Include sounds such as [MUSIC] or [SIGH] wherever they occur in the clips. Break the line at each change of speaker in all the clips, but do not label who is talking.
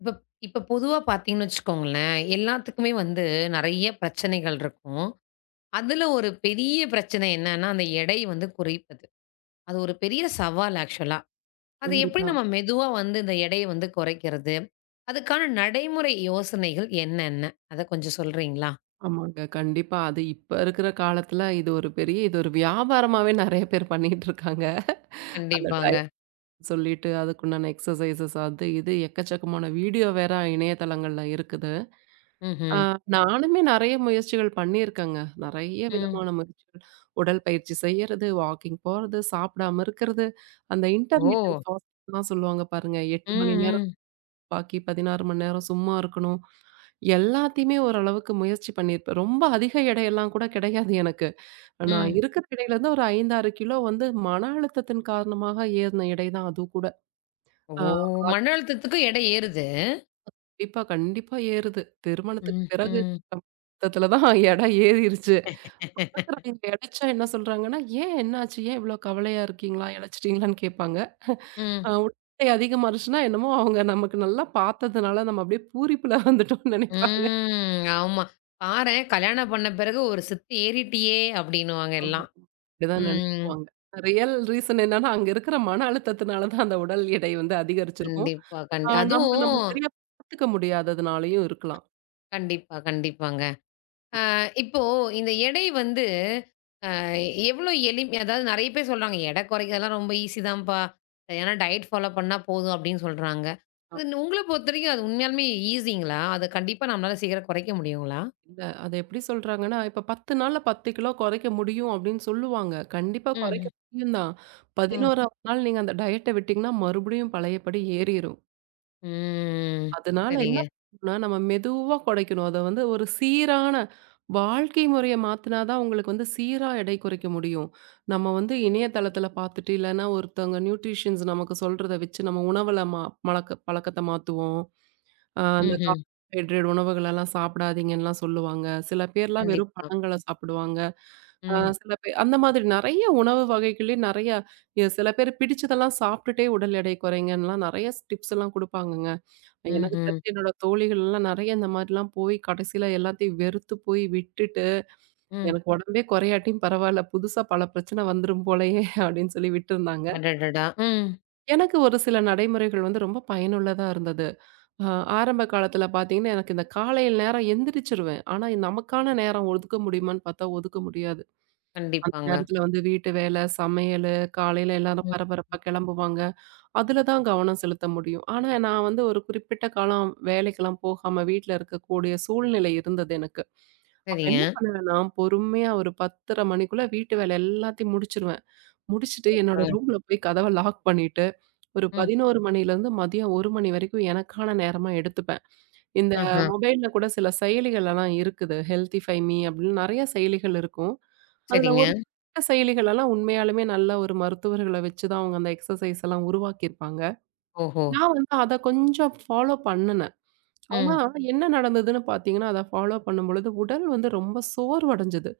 இப்ப இப்ப பொதுவா பார்த்தீங்கன்னு வச்சுக்கோங்களேன், எல்லாத்துக்குமே வந்து நெறைய பிரச்சனைகள் இருக்கும். அதுல ஒரு பெரிய பிரச்சனை என்னன்னா, அந்த எடை வந்து குறைப்பது. அது ஒரு பெரிய சவால் ஆக்சுவலா. அது எப்படி
கண்டிப்பா.
நம்ம மெதுவா வந்து இந்த எடைய வந்து குறைக்கிறது? அதுக்கான நடைமுறை யோசனைகள் என்னென்ன? அத கொஞ்சம் சொல்றீங்களா?
ஆமாங்க. கண்டிப்பா. அது இப்ப இருக்கிற காலத்துல இது ஒரு வியாபாரமாவே நெறைய பேர் பண்ணிட்டுருக்காங்க. அந்த
கண்டிப்பாங்க.
டயட் சொல்லிட்டு, அதுக்குண்டான எக்ஸர்சைஸஸ் அது இது எக்கச்சக்கமான வீடியோ வேற இணையதளங்கள்ல இருக்குது. ஆ
ம்ஹ்ம்.
நானுமே நெறைய முயற்சிகள் பண்ணியிருக்கேங்க. நெறைய
ம்.
விதமான முயற்சிகள். உடற்பயிற்சி செய்யறது, வாக்கிங் போறது, சாப்பிடாம இருக்கிறது. அந்த இன்டர்மிட்டன்ட்
ஓ!
ஃபாஸ்டிங்லாம் சொல்லுவாங்க பாருங்க. 8 மணி
ம்,
நேரம்
ம்,
பாக்கி 16 மணி நேரம் சும்மா இருக்கணும். எல்லாத்தையுமே ஓரளவுக்கு முயற்சி பண்ணியிருப்பேன். ரொம்ப அதிக எடையெல்லாம் கூட கிடையாது எனக்கு. நான்
ம்.
இருக்கிற எடையிலருந்து ஒரு 5, 6 கிலோ வந்து மன அழுத்தத்தின் காரணமாக ஏறின எடை தான் அதுவும் கூட.
ஓ!
ஆ
மன அழுத்தத்துக்கும் எடை ஏறுது.
கண்டிப்பா, கண்டிப்பா ஏறுது. திருமணத்துக்கு
ம்ஹ்ம்.
பிறகு
ம்.
மொத்தத்துல தான் எடை ஏறிருச்சு.
[LAUGHS]
பாக்குறவங்க எளச்சா என்ன சொல்றாங்கன்னா, "ஏன் என்னாச்சு? ஏன் இவ்ளோ கவலையா இருக்கீங்களா? எளச்சிட்டீங்களான்னு?" கேட்பாங்க.
ம்
உடல் எடை அதிகமாருச்சுன்னா என்னமோ அவங்க நமக்கு நல்லா பாத்ததுனால நம்ம அப்படியே பூரிப்புல வந்துட்டோம்னு நெனைப்பாங்க.
ம். ஆமா. பாரேன் கல்யாணம் பண்ண பிறகு ஒரு சித்து ஏறிட்டியே! அப்டின்னுவாங்க
ஆமா.
எல்லாம்.
இப்படிதான்
ம்.
நினைச்சுக்குவாங்க. ரியல் ரீசன் என்னன்னா, அங்க இருக்கிற மன அழுத்தத்தினால தான் அந்த உடல் எடை வந்து அதிகரிச்சிருக்கும்.
கண்டிப்பா,
நம்ம நம்ம
அதுவும்
சரியா பாத்துக்க முடியாததுனாலயும் இருக்கலாம்.
கண்டிப்பா, கண்டிப்பாங்க. அ இப்போ இந்த எடை வந்து அ எவ்ளோ எளிமையா அதாவது நெறைய பேர் சொல்றாங்க, "எடை குறைக்கிறதெல்லாம் ரொம்ப ஈஸி தான்ப்பா. சரியான டயட் ஃபாலோ பண்ணா போதும்" அப்டின்னு சொல்றாங்க.
அ
அது உங்கள பொறுத்தவரைக்கும் அது உண்மையாலுமே ஈஸிங்களா? அத கண்டிப்பா நம்மளால சீக்கிரம் குறைக்க முடியுங்களா?
இல்ல, அத எப்படி சொல்றாங்கன்னா, இப்ப 10 நாள்ல 10 கிலோ குறைக்க முடியும் அப்படின்னு சொல்லுவாங்க. கண்டிப்பா குறைக்க
ம்.
முடியும் தான்.
ம்.
11ஆவது நாள் நீங்க அந்த டயட்ட விட்டீங்கன்னா, மறுபடியும் பழையபடி ஏறிரும்.
ம்.
அதனால என்ன
சரிங்க.
பண்ணணும்னா, நம்ம மெதுவா குறைக்கணும். அத வந்து ஒரு சீரான வாழ்க்கை முறைய மாத்துனா தான் உங்களுக்கு வந்து சீரா எடை குறைக்க முடியும். நம்ம வந்து இணையதளத்துல பார்த்துட்டு, இல்லன்னா ஒருத்தவங்க நியூட்ரிஷியன்ஸ் நமக்கு சொல்றத வச்சு நம்ம உணவுல மழக்க பழக்கத்த மாத்துவோம். அந்த
ம்ஹ்ம்.
கார்போஹைட்ரேட் உணவுகளெல்லாம் சாப்பிடாதீங்கன்னுலாம் சொல்லுவாங்க. சில பேர்லாம் வெறும்
கண்டிப்பா.
பழங்கள சாப்பிடுவாங்க. அ
ம்.
சில பேர் அந்த மாதிரி நெறைய உணவு வகைகளே நெறைய சில பேர் பிடிச்சதெல்லாம் சாப்பிட்டுட்டே உடல் எடை குறைங்கன்னுலாம் நெறைய டிப்ஸ் எல்லாம் குடுப்பாங்கங்க. எனக்கு
ம்ஹ்ம்.
தெரிஞ்சு என்னோட தோழிகள்லாம் நெறைய இந்த மாரிலாம் போய் கடைசியில எல்லாத்தையும் வெறுத்து போய் விட்டுட்டு,
ம்.
எனக்கு உடம்பே குறையாட்டியும் பரவால்ல. புதுசா பல பிரச்சனை வந்துரும் போலயே [LAUGHS] அப்படின்னு சொல்லி விட்டுருந்தாங்க.
அடடடா! ம்.
எனக்கு ஒரு சில நடைமுறைகள் வந்து ரொம்ப பயனுள்ளதா இருந்தது. அ ஆரம்ப காலத்துல பார்த்தீங்கன்னா, எனக்கு இந்த காலையில் நேரம் எந்திரிச்சுருவேன். ஆனா இது நமக்கான நேரம் ஒதுக்க முடியுமான்னு பார்த்தா ஒதுக்க முடியாது. அந்த
கண்டிப்பாங்க.
நேரத்துல வந்து வீட்டு வேலை, சமையலு, காலையில எல்லாரும்
ம்.
பரபரப்பா கிளம்புவாங்க. அதுல தான் கவனம் செலுத்த முடியும். ஆனா, நான் வந்து ஒரு குறிப்பிட்ட காலம் வேலைக்கெல்லாம் போகாம வீட்ல இருக்கக்கூடிய சூழ்நிலை இருந்தது எனக்கு. அப்ப
சரிங்க.
என்ன பண்ணுவேன்னா, பொறுமையா ஒரு 10:30 மணிக்குள்ள வீட்டு வேலை எல்லாத்தையும் முடிச்சுருவேன். முடிச்சுட்டு என்னோட
அப்புறங்க
ரூம்ல போய் கதவ லாக் பண்ணிட்டு, ஒரு
ம்.
11 மணிலேருந்து மதியம் 1 மணி வரைக்கும் எனக்கான நேரமா எடுத்துப்பேன். இந்த
ஆஹா.
மொபைல்ல கூட சில செயலிகளெல்லாம் இருக்குது. ஹெல்த்திஃபை மீ அப்படின்னு நெறைய செயலிகள் இருக்கும். அதுல
சரிங்க.
ஒரு சில செயலிகளெல்லாம் உண்மையாலுமே நல்ல ஒரு மருத்துவர்கள வச்சு தான் அவங்க அந்த எக்ஸர்சைஸ் எல்லாம் உருவாக்கியிருப்பாங்க.
ஓஹோ!
நான் வந்து அத கொஞ்சம் ஃபாலோ பண்ணுனேன். ஆனா
ம்.
என்ன நடந்ததுன்னு பார்த்தீங்கன்னா, அத ஃபாலோ பண்ணும்பொழுது உடல் வந்து ரொம்ப சோர்வடைஞ்சது.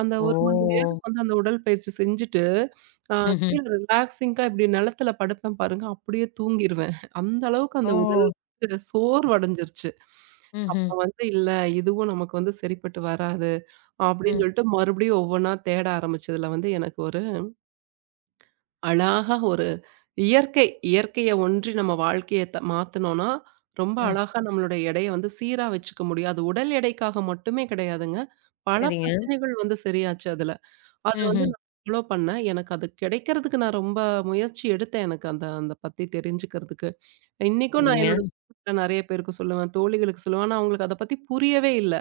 அந்த 1 மணி
ஓ!
நேரம் வந்து அந்த உடற்பயிற்சி செஞ்சுட்டு, அ
ம்ஹ்ம்.
கீழ ரிலாக்ஸிங்கா இப்படி நிலத்துல படுப்பேன் பாருங்க, அப்படியே தூங்கிருவேன். அந்த அளவுக்கு
ஓ!
அந்த உடல் வந்து சோர்வடைஞ்சிருச்சு.
ம்ஹ்ம்.
அப்ப வந்து இல்ல, இதுவும் நமக்கு வந்து சரிப்பட்டு வராது அப்படின்னு
ம்.
சொல்லிட்டு மறுபடியும் ஒவ்வொன்னா தேட ஆரம்பிச்சதுல வந்து எனக்கு ஒரு அழகா ஒரு இயற்கை, இயற்கைய ஒன்றி நம்ம வாழ்க்கைய த மாத்துனோம்னா, ரொம்ப
ம்.
அழகா நம்மளுடைய எடைய வந்து சீரா வச்சுக்க முடியும். அது உடல் எடைக்காக மட்டுமே கிடையாதுங்க. பல
சரிங்க.
பிரச்சனைகள் வந்து சரியாச்சு அதுல. அது வந்து
ம்ஹ்ம்.
நான் ஃபாலோ பண்ணேன். எனக்கு அது கிடைக்கிறதுக்கு நான் ரொம்ப முயற்சி எடுத்தேன். எனக்கு அந்த அந்த பத்தி தெரிஞ்சுக்கிறதுக்கு. இன்னைக்கும் நான்
சரிங்க.
என்னோட குடும்பத்துல நெறைய பேருக்கு சொல்லுவேன், தோழிகளுக்கு சொல்லுவேன். ஆனா அவங்களுக்கு அத பத்தி புரியவே இல்ல.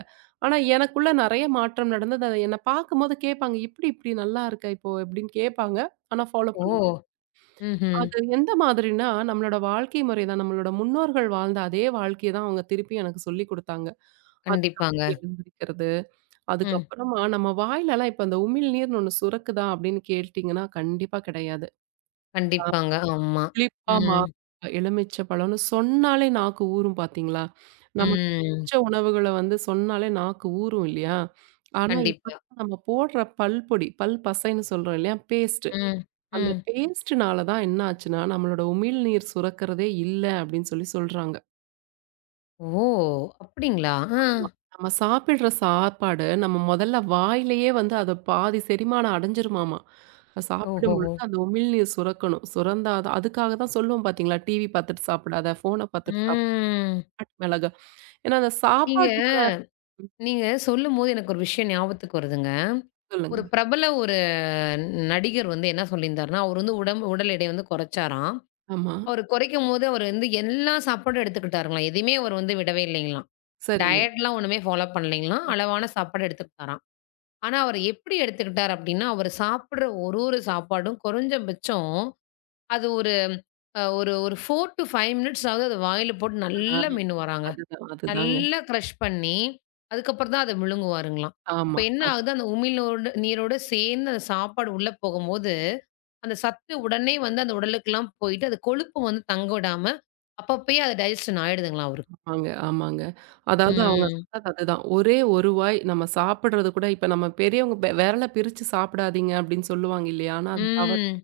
ஆனா எனக்குள்ள நெறைய மாற்றம் நடந்தது. அத என்ன பார்க்கும்போது கேட்பாங்க, "எப்படி இப்படி நல்லா இருக்க இப்போ?" எப்படின்னு கேட்பாங்க. ஆனா ஃபாலோ
ஓ! ம்ஹ்ம்.
அது எந்த மாதிரின்னா, நம்மளோட வாழ்க்கை முறை தான். நம்மளோட முன்னோர்கள் வாழ்ந்த அதே வாழ்க்கைய தான் அவங்க திருப்பி எனக்கு சொல்லிக் குடுத்தாங்க.
கண்டிப்பாங்க.
அதுக்கப்புறம் எழுந்திரிக்கிறது,
ம்.
அதுக்கப்புறமா நம்ம வாயிலலாம் இப்ப அந்த உமிழ்நீர்ன்னு ஒண்ணு சுரக்குதா அப்படின்னு கேட்டீங்கன்னா, கண்டிப்பா கிடையாது. அ
கண்டிப்பாங்க. ஆமா.
புளிப்பா, மா
ம்.
எலுமிச்சை பழம்னு சொன்னாலே நாக்கு ஊறும் பார்த்தீங்களா? நமக்கு
ம்.
பிடிச்ச உணவுகள வந்து சொன்னாலே நாக்கு ஊறும் இல்லையா? ஆனா இப்ப
கண்டிப்பா.
நம்ம போடுற பல்பொடி, பல் பசைன்னு சொல்றோம் இல்லையா? பேஸ்ட்
ம்.
அந்த
ம்.
பேஸ்ட்டுனால தான் என்ன ஆச்சுன்னா, நம்மளோட உமிழ்நீர் சுரக்கிறதே இல்ல அப்படின்னு சொல்லி சொல்றாங்க.
ஓ! அப்டிங்களா? ஆ.
ஆமா. நம்ம சாப்பிடுற சாப்பாடு நம்ம முதல்ல வாயிலேயே வந்து அது பாதி செரிமானம் அடைஞ்சிருமாமா. அது சாப்பிடும்
ஓஹோஹோ!
பொழுது அந்த உமிழ்நீர் சுரக்கணும். சுரந்தா தான், அதுக்காக தான் சொல்லுவோம் பார்த்தீங்களா, டிவி பார்த்துட்டு சாப்பிடாத, ஃபோன பார்த்துட்டு
ம்.
சாப்பிடாத, மிளகா ஏன்னா அந்த
நீங்க
சாப்பாட்டுக்குள்ள
நீங்க சொல்லும்போது எனக்கு ஒரு விஷயம் ஞாபகத்துக்கு வருதுங்க.
சொல்லுங்க.
ஒரு பிரபல ஒரு நடிகர் வந்து என்ன சொல்லியிருந்தாருன்னா, அவரு வந்து உடல் எடைய வந்து குறைச்சாராம்.
ஆமா.
அவரு குறைக்கும்போது அவரு வந்து எல்லா சாப்பாடும் எடுத்துக்கிட்டாருங்களாம். எதையுமே அவரு வந்து விடவே இல்லைங்களாம்.
சரிங்க.
டயட்லாம் ஒண்ணுமே ஃபாலோ பண்ணலைங்களாம். அளவான சாப்பாடு எடுத்துக்கிட்டாராம். ஆனா, அவரு எப்படி எடுத்துக்கிட்டார் அப்படின்னா, அவரு சாப்பிடுற ஒரு ஒரு சாப்பாடும் குறைஞ்சபட்சம் அது ஒரு அ ஒரு ஒரு 4 டூ 5 மினிட்ஸாவது அது வாயில போட்டு
ஆ
நல்லா மென்னுவாராங்க.
அதுதான் அதுதாங்க.
நல்லா க்ரஷ் பண்ணி, அதுக்கப்புறம் தான் அத விழுங்குவாருங்களாம். அப்ப
ஆமா.
என்ன
அது
ஆகுது, அந்த உமிழ்நோடு நீரோட சேர்ந்து அந்த சாப்பாடு உள்ள போகும்போது அந்த சத்து உடனே வந்து அந்த உடலுக்குலாம் போயிட்டு, அது கொழுப்பு வந்து தங்க விடாம, அப்பப்பயே அது டைஜஷன் ஆயிடுதுங்களாம் அவருக்கு.
ஆமாங்க, ஆமாங்க. அதாவது அவங்க
ம்.
சொன்னது அதுதான். ஒரே ஒரு வாய் நம்ம சாப்பிடுறது கூட இப்ப நம்ம பெரியவங்க வெ விரல பிரிச்சு சாப்பிடாதீங்க அப்படின்னு சொல்லுவாங்க இல்லையா? ஆனா அது தவறு.
ம்.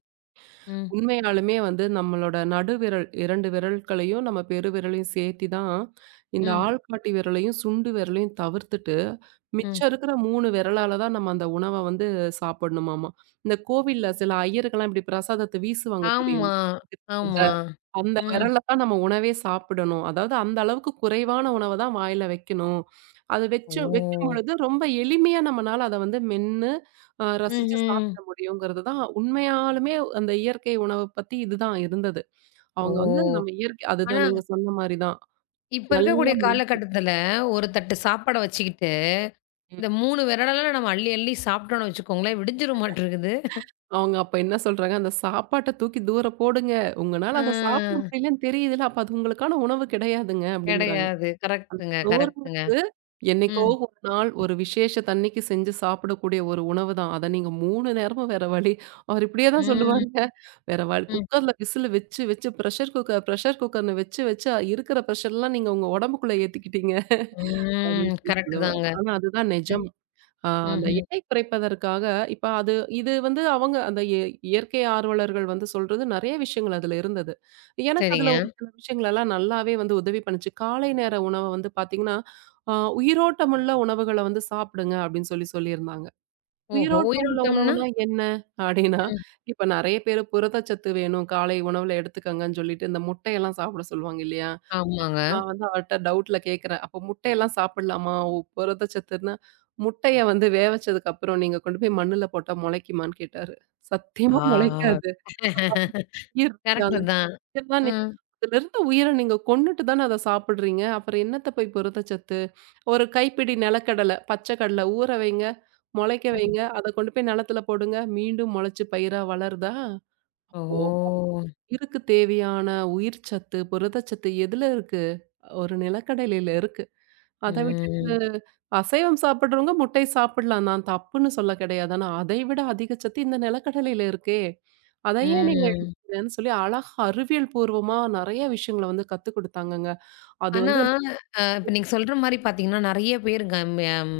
ம்.
உண்மையாலுமே வந்து நம்மளோட நடுவிரல் 2 விரல்களையும் நம்ம பெருவிரலையும் சேர்த்தி தான் இந்த
ம்.
ஆள்காட்டி விரலையும், சுண்டு விரலையும் தவிர்த்துட்டு,
ம்.
மிச்சம் இருக்கிற 3 விரலால தான் நம்ம அந்த உணவ வந்து சாப்பிடணுமாமா. இந்த கோவில்ல சில ஐயர்கள்லாம் இப்படி பிரசாதத்த வீசுவாங்க
ஆமா,
தெரியுமா?
ஆமா.
அந்த
ம்.
விரல்ல தான் நம்ம உணவே சாப்பிடணும். அதாவது அந்த அளவுக்கு குறைவான உணவ தான் வாயில வைக்கணும். அது வச்சு
ஓ!
வைக்கும்பொழுது ரொம்ப எளிமையா நம்மனால அத வந்து மென்னு ரசிச்சு
ம்ஹ்ம்.
சாப்பிட முடியுங்கிறது தான் உண்மையாலுமே அந்த இயற்கை உணவ பத்தி இதுதான் இருந்தது. அவங்க வந்து
ஓ!
நம்ம இயற்கை
ஆனா,
அதுதான் நீங்க சொன்ன மாரி தான்.
இப்ப
நல்லா
இருக்கக்கூடிய காலகட்டத்துல, ஒரு தட்டு சாப்பாட வச்சுக்கிட்டு,
ம்.
இந்த 3 விரலெல்லாம் நம்ம அள்ளி அள்ளி சாப்பிட்டோம்னு வச்சுக்கோங்களேன், விடிஞ்சிரும் மாட்டிருக்குது.
அவங்க அப்ப என்ன சொல்றாங்க, "அந்த சாப்பாட்ட தூக்கி தூர போடுங்க.
ஆ.
உங்கனால அத சாப்பிட முடியலன்னு தெரியுதுல, அப்ப அது உங்களுக்கான உணவு கிடையாதுங்க" அப்படிங்கிறாங்க.
கிடையாது. கரெக்ட்டுங்க, கரெக்ட்டுங்க.
சோர்வுக்கு என்னைக்கோ
ம்.
ஒரு நாள் ஒரு விசேஷத்தன்னைக்கு செஞ்சு சாப்பிடக்கூடிய ஒரு உணவு தான். அத நீங்க 3 நேரமும் வேற வழி அவர் இப்படியே தான்
ம்.
சொல்லுவாருங்க. வேற வழி
ம்.
குக்கர்ல விசில் வச்சு வச்சு பிரஷர் குக்கர் பிரஷர் குக்கர்ன்னு வச்சு வச்சு இருக்கிற பிரஷர்லாம் நீங்க உங்க உடம்புக்குள்ள ஏத்திக்கிட்டீங்க அப்படின்னு
ம்.
சொல்லி
கரெக்ட்டு
சொல்லுவாரு.
தாங்க.
ஆனா அதுதான்
ம்.
நிஜம். அந்த
ம்ஹ்ம்.
எடை குறைப்பதற்காக இப்ப அது இது வந்து அவங்க அந்த இயற்கை ஆர்வலர்கள் வந்து சொல்றது நெறைய விஷயங்கள் அதுல இருந்தது. எனக்கு அதுல
சரிங்க.
ஒரு சில விஷயங்கள் எல்லாம் நல்லாவே வந்து உதவி பண்ணுச்சு. காலை நேர உணவ வந்து பாத்தீங்கன்னா, அ உயிரோட்டமுள்ள உணவுகள வந்து சாப்பிடுங்க அப்படின்னு சொல்லி சொல்லியிருந்தாங்க.
ஓஹோ!
உயிரோட்டமுள்ள
உயிரோட்டம்ன்னா?
உணவுனா என்ன? அப்படின்னா,
ம்.
இப்ப நெறைய பேரு புரதச்சத்து வேணும், காலை உணவுல எடுத்துக்கங்கன்னு சொல்லிட்டு இந்த முட்டையெல்லாம் சாப்பிட சொல்லுவாங்க இல்லையா?
ஆமாங்க.
நான் வந்து அவர்ட்ட டவுட்ல கேட்கிறேன். அப்ப முட்டையெல்லாம் சாப்பிடலாமா? ஓ புரதச்சத்துன்னா, முட்டைய வந்து வேவச்சதுக்கு அப்புறம் நீங்க கொண்டு போய் மண்ணுல போட்டா முளைக்குமான்னு கேட்டாரு. சத்தியமா
ஆ.
முளைக்காது. அப்ப அது உயிர் இருக்காது.
கரெக்ட்டு தான்.
இதெல்லாம் நீ
ம்,
அதுலருந்து உயிர நீங்க கொன்னுட்டு தானே அத சாப்பிடுறீங்க. அப்புறம் என்னத்த போய் புரதச்சத்து? ஒரு கைப்பிடி நிலக்கடல, பச்சை கடல ஊற வைங்க, முளைக்க
ம்.
வைங்க. அத கொண்டு போய் நிலத்துல போடுங்க. மீண்டும் முளைச்சு பயிரா வளருதா? அப்போ
ஓ!
உயிருக்கு தேவையான உயிர்ச்சத்து, புரதச்சத்து எதுல இருக்கு? ஒரு நிலக்கடலையில இருக்கு. அத விட்டுட்டு
ம்,
அசைவம் சாப்பிடுறவங்க முட்டை சாப்பிடலாம். நான் தப்புன்னு சொல்ல கிடையாது. ஆனா அதை விட அதிக சத்து இந்த நிலக்கடலையில இருக்கே! அத ஏன் நீங்க
ம்.
எடுத்துக்கிறேன்னு சொல்லி அழகா அறிவியல் பூர்வமா நெறைய விஷயங்கள வந்து கத்துக் குடுத்தாங்கங்க. அது
ஆனா,
வந்து எனக்கு
அ இப்ப நீங்க சொல்ற மாரி பார்த்தீங்கன்னா, நெறைய பேருங்க ம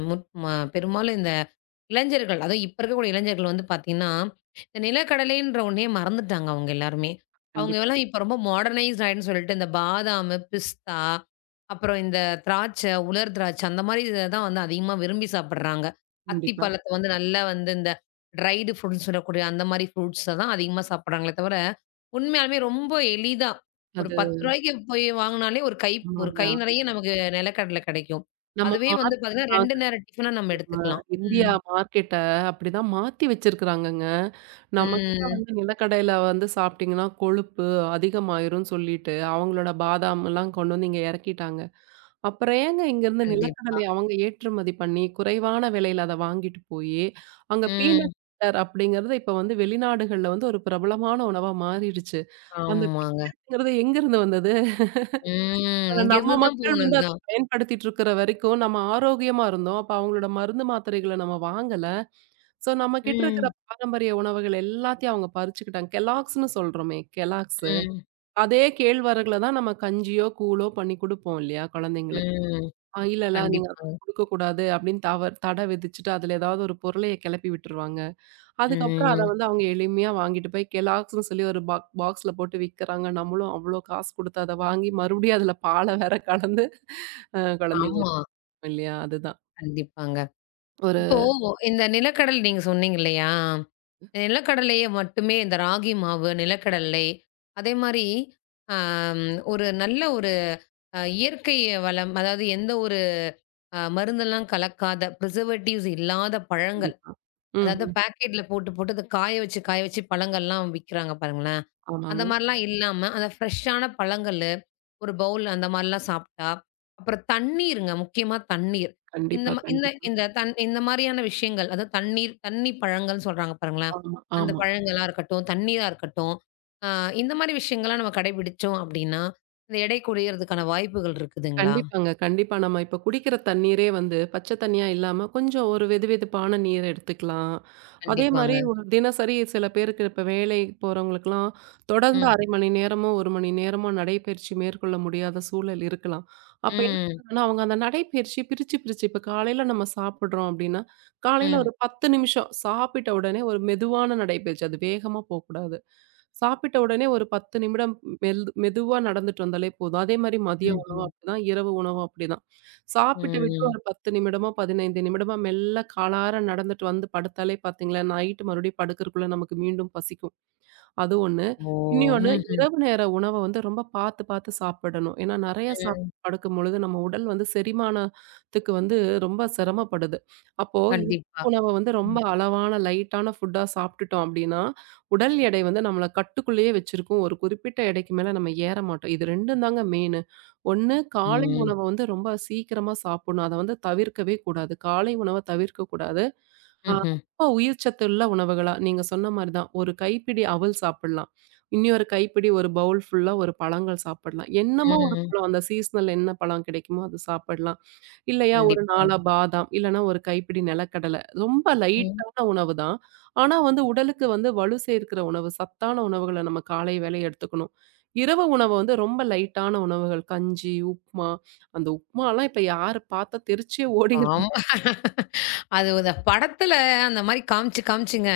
முட் ம பெரும்பாலும் இந்த இளைஞர்கள், அதுவும் இப்ப இருக்கக்கூடிய இளைஞர்கள் வந்து பார்த்தீங்கன்னா, இந்த நிலக்கடலைன்ற ஒன்னயே மறந்துட்டாங்க அவங்க எல்லாருமே. அவங்க
கண்டிப்பா,
எல்லாம் இப்ப ரொம்ப மாடர்னைஸ்ட் ஆயிட்டுன்னு சொல்லிட்டு, இந்த பாதாமு, பிஸ்தா, அப்புறம் இந்த திராட்சை, உலர் திராட்சை அந்த மாரி இத தான் வந்து அதிகமா விரும்பி சாப்பிடுறாங்க.
கண்டிப்பா.
அத்திப்பழத்த வந்து நல்லா வந்து இந்த ட்ரைடு ஃப்ரூட்ஸ்ன்னு சொல்லக்கூடிய அந்த மாரி ஃப்ரூட்ஸ தான் அதிகமா சாப்பிடுறாங்களே தவிர, உண்மையாலுமே ரொம்ப எளிதா ஒரு
அது
ரூ. 10க்கு போய் வாங்குனாலே ஒரு
ஆமாங்க.
கை நிறைய நமக்கு நிலக்கடலை கிடைக்கும்.
நம்ம
அதுவே வந்து
மார்க்கெட்
பார்த்தீங்கன்னா, 2 நேர டிஃபனா நம்ம
நம்ம
எடுத்துக்கலாம்.
இந்தியா
ம்.
மார்க்கெட்ட அப்படிதான் மாத்தி வச்சிருக்கிறாங்கங்க. நம்மகிட்ட
ம்.
வந்து நிலக்கடையில வந்து சாப்பிட்டீங்கன்னா, கொழுப்பு அதிகமாயிரும்னு சொல்லிட்டு, அவங்களோட பாதாம்லாம் கொண்டு வந்து இங்க இறக்கிட்டாங்க. அப்புறம் ஏங்க இங்கேருந்து
கண்டிப்பா.
நிலக்கடலை அவங்க ஏற்றுமதி பண்ணி, குறைவான விலையில அத வாங்கிட்டு போயி, அங்க பீனட்
ம்.
பட்டர் அப்படிங்கிறது இப்ப வந்து வெளிநாடுகள்ல வந்து ஒரு பிரபலமான உணவா மாறிடுச்சு. அந்த
ஆமாங்க.
பீனட்ங்கிறது எங்கேருந்து வந்தது?
ம்.
நம்ம
இங்கேருந்து தான்
மக்கள்
போனது
வந்து அத
தான்.
பயன்படுத்திட்டு இருக்கிற வரைக்கும், நம்ம ஆரோக்கியமா இருந்தோம். அப்ப அவங்களோட மருந்து மாத்திரைகள நம்ம வாங்கல. ஸோ நம்மகிட்ட இருக்கிற
ம்.
பாரம்பரிய உணவுகள் எல்லாத்தையும் அவங்க பறிச்சுக்கிட்டாங்க. கெல்லாக்ஸ்ன்னு சொல்றோமே, கெல்லாக்ஸு.
ம்.
அதே கேழ்வரகுல தான் நம்ம கஞ்சியோ, கூழோ பண்ணி குடுப்போம் இல்லையா குழந்தைங்களுக்கு.
ம்.
இல்லல்ல, நீங்க அதெல்லாம்
கண்டிப்பாங்க.
குடுக்கக்கூடாது அப்படின்னு தவறு தடை விதிச்சுட்டு, அதுல ஏதாவது ஒரு பொருளைய கெளப்பி விட்டுருவாங்க. அதுக்கப்புறம் அத
ம்.
வந்து அவங்க எளிமையா வாங்கிட்டு போய் கெல்லாக்ஸ்ன்னு சொல்லி ஒரு பாக் பாக்ஸ்ல போட்டு விக்கிறாங்க. நம்மளும் அவ்ளோ காசு குடுத்து அத வாங்கி மறுபடியும் அதுல பால வேற கலந்து
ஆமா.
குழந்தைங்களுக்கும் இல்லையா? அதுதான்.
கண்டிப்பாங்க.
ஒரு
இப்போ இந்த நிலக்கடலை நீங்க சொன்னீங்க இல்லையா? நிலக்கடலைய மட்டுமே இந்த ராகி மாவு, நிலக்கடலை அதேமாரி அ ஒரு நல்ல ஒரு அ இயற்கை வளம், அதாவது எந்த ஒரு அ மருந்தெல்லாம் கலக்காத, ப்ரிசர்வேட்டிவ்ஸ் இல்லாத பழங்கள்.
கண்டிப்பா. ம்,
அதாவது
ம்.
பேக்கெட்ல போட்டு, போட்டு அத காய வச்சு, காய வச்சு பழங்கள்லாம் விக்கிறாங்க பாருங்களேன். அந்த
ஆமாங்க.
மாரிலாம் இல்லாம, அந்த ஃப்ரெஷ்ஷான பழங்களு, ஒரு பவுல் அந்த மாரிலாம் சாப்ட்டா, அப்புறம் தண்ணீருங்க, முக்கியமா தண்ணீர். இந்த
கண்டிப்பா,
ம இந்த
கண்டிப்பா.
இந்த தண் இந்த மாரியான விஷயங்கள், அதாவது தண்ணீர், தண்ணி பழங்கள்னு சொல்றாங்க பாருங்களேன்.
ஆமா,
அந்த
ஆமா.
பழங்களா இருக்கட்டும், தண்ணீரா இருக்கட்டும், அ இந்த மாரி விஷயங்கள்லாம் நம்ம கடைபிடிச்சோம் அப்டின்னா, இந்த எடை குறையறதுக்கான வாய்ப்புகள் இருக்குதுங்களா?
கண்டிப்பாங்க. கண்டிப்பா. நம்ம இப்ப குடிக்கிற தண்ணீரே வந்து பச்ச தண்ணியா இல்லாம, கொஞ்சம் ஒரு வெதுவெதுப்பான நீர் எடுத்துக்கலாம். அதே மாரி
கண்டிப்பாங்க.
ஒரு தினசரி சில பேருக்கு இப்ப வேலை போறவங்களுக்கெல்லாம் தொடர்ந்து
ம்.
1/2 மணி நேரமோ, 1 மணி நேரமோ நடைப்பயிற்சி மேற்கொள்ள முடியாத சூழல் இருக்கலாம். அப்ப என்ன
ம்.
பண்ணணும்னா, அவங்க அந்த நடைப்பயிற்சி பிரிச்சு, பிரிச்சு இப்ப காலையில நம்ம சாப்பிடுறோம் அப்டின்னா, காலையில
ம்.
ஒரு 10 நிமிஷம் சாப்பிட்ட உடனே ஒரு மெதுவான நடைப்பயிற்சி. அது வேகமா போக்கூடாது. சாப்பிட்ட உடனே ஒரு 10 நிமிடம் மெதுவா நடந்துட்டு வந்தாலே போதும். அதே மாரி மதிய உணவும்
ம்ஹ்ம்.
அப்படிதான், இரவு உணவும் அப்படிதான். சாப்பிட்டு விட்டு
ம்.
ஒரு 10 நிமிடமோ, 15 நிமிடமோ மெல்ல காலார நடந்துட்டு வந்து படுத்தாலே பார்த்தீங்களேன், நைட்டு மறுபடியும் படுக்கறக்குள்ள நமக்கு மீண்டும் பசிக்கும். அது ஒண்ணு.
ஓ!
இனி ஒண்ணு,
ம்ஹ்ம்.
இரவு நேர உணவ வந்து ரொம்ப பாத்து பாத்து சாப்பிடணும். ஏன்னா நெறைய சாப்பிட்டு
ம்.
படுக்கும்பொழுது நம்ம உடல் வந்து செரிமானத்துக்கு வந்து ரொம்ப சிரமப்படுது. அப்போ இரவு
கண்டிப்பா.
உணவ வந்து ரொம்ப
ம்.
அளவான லைட்டான ஃபுட்டா சாப்பிட்டுட்டோம் அப்டின்னா, உடல் எடை வந்து நம்மள கட்டுக்குள்ளேயே வச்சிருக்கும். ஒரு குறிப்பிட்ட எடைக்கு மேல நம்ம ஏற மாட்டோம். இது 2ம் தாங்க மெயினு. ஒண்ணு காலை
ம்.
உணவ வந்து ரொம்ப சீக்கிரமா சாப்பிடணும். அத வந்து தவிர்க்கவே கூடாது. காலை உணவ தவிர்க்கக்கூடாது.
ம்ஹ்ம்.
ரொம்ப உயிர் சத்துள்ள உணவுகளா, நீங்க சொன்ன மாரி தான். ஒரு கைப்பிடி அவல் சாப்பிடலாம். இன்னியொரு கைப்பிடி ஒரு பவுல் ஃபுல்லா ஒரு பழங்கள் சாப்பிடலாம். என்னமோ ஒரு
ம்.
பழம் அந்த சீசனல் என்ன பழம் கிடைக்குமோ அது சாப்பிடலாம். இல்லையா ஒரு
கண்டிப்பாங்க.
4 பாதாம், இல்லன்னா ஒரு கைப்பிடி நிலக்கடலை. ரொம்ப
ம்.
லைட்டான உணவு தான். ஆனா வந்து உடலுக்கு வந்து வலு சேர்க்கிற உணவு, சத்தான உணவுகள நம்ம காலை வேளை எடுத்துக்கணும். இரவு உணவு வந்து ரொம்ப லைட்டான உணவுகள். கஞ்சி, உப்மா. அந்த உப்மாலாம் இப்ப யாரு பார்த்தா தெரிச்சே ஓடிர்றா.
ஆமா. அது இந்த படத்துல அந்த மாரி காமிச்சு, காமிச்சுங்க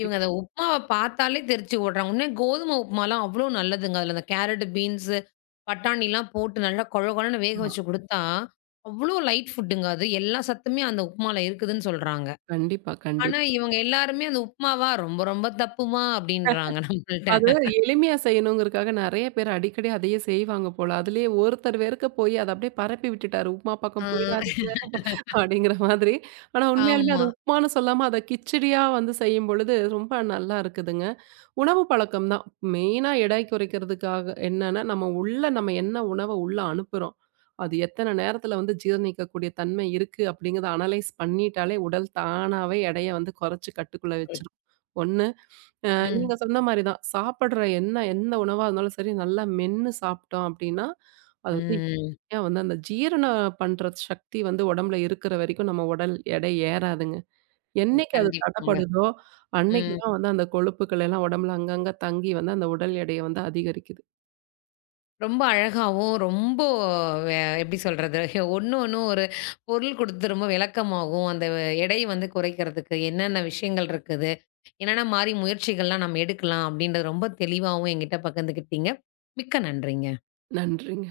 இவங்க அந்த உப்மாவ பார்த்தாலே தெரிச்சு ஓடுறாங்க. உண்மையா கோதுமை உப்மாலாம் அவ்ளோ நல்லதுங்க. அதுல அந்த கேரட், பீன்ஸு, பட்டாணிலாம் போட்டு நல்லா கொழ கொழன்னு வேக வச்சு குடுத்தா, அவ்ளோ லைட் ஃபுட்டுங்க அது. எல்லா சத்துமே அந்த உப்மால இருக்குதுன்னு சொல்றாங்க.
கண்டிப்பா,
ஆனா,
கண்டிப்பா.
இவங்க எல்லாருமே அந்த உப்புமாவா ரொம்ப ரொம்ப தப்புமா அப்படின்றாங்க நம்மள்ட்ட.
அது எளிமையா செய்யணுங்கிறதுக்காக நெறைய பேர் அடிக்கடி அதையே செய்வாங்க போல. அதுலயே ஒருத்தர் வெறுக்க போய் அத அப்படியே பரப்பி விட்டுட்டாரு. உப்புமா
ஆ
பக்கம் போயிறாதீங்க அப்படிங்கிற மாதிரி. ஆனா உண்மையாலுமே அது
ஆமா.
உப்புமான்னு சொல்லாம அத கிச்சடியா வந்து செய்யும்பொழுது ரொம்ப நல்லா இருக்குதுங்க. உணவு பழக்கம் தான். மெயினா எடை குறைக்கிறதுக்காக என்னன்னா, நம்ம உள்ள நம்ம என்ன உணவ உள்ள அனுப்புறோம். அது எத்தன நேரத்துல வந்து ஜீரணிக்கக்கூடிய தன்மை இருக்கு அப்படிங்கிறத அனலைஸ் பண்ணிட்டாலே உடல் தானாவே எடைய வந்து குறைச்சு கட்டுக்குள்ள வச்சுரும்.
[UNINTELLIGIBLE]
ஒண்ணு அ
ம்.
நீங்க சொன்ன மாரி தான். சாப்படுற என்ன எந்த உணவா இருந்தாலும் சரி, நல்லா மென்னு சாப்பிட்டோம் அப்படின்னா, அது வந்து
ம்.
ஏன் வந்து அந்த ஜீரணம் பண்ற சக்தி வந்து உடம்புல இருக்கிற வரைக்கும் நம்ம உடல் எடை ஏறாதுங்க. என்னைக்கு அது
கண்டிப்பாங்க.
தடைப்படுதோ, அன்னைக்கு
ம்.
தான் வந்து அந்த கொழுப்புக்கள் எல்லாம் உடம்புல அங்கங்க தங்கி வந்து அந்த உடல் எடைய வந்து அதிகரிக்குது.
ரொம்ப அழகாவும், ரொம்ப வே எப்படி சொல்றது? ஒண்ணு ஒண்ணும் ஒரு பொருள் கொடுத்து ரொம்ப விளக்கமாவும், அந்த எடை வந்து குறைக்கிறதுக்கு என்னென்ன விஷயங்கள் இருக்குது? என்னென்ன மாரி முயற்சிகள்லாம் நம்ம எடுக்கலாம்? அப்படின்றது ரொம்ப தெளிவாவும் என்கிட்ட பகிர்ந்துக்கிட்டீங்க. மிக்க நன்றிங்க.
நன்றிங்க.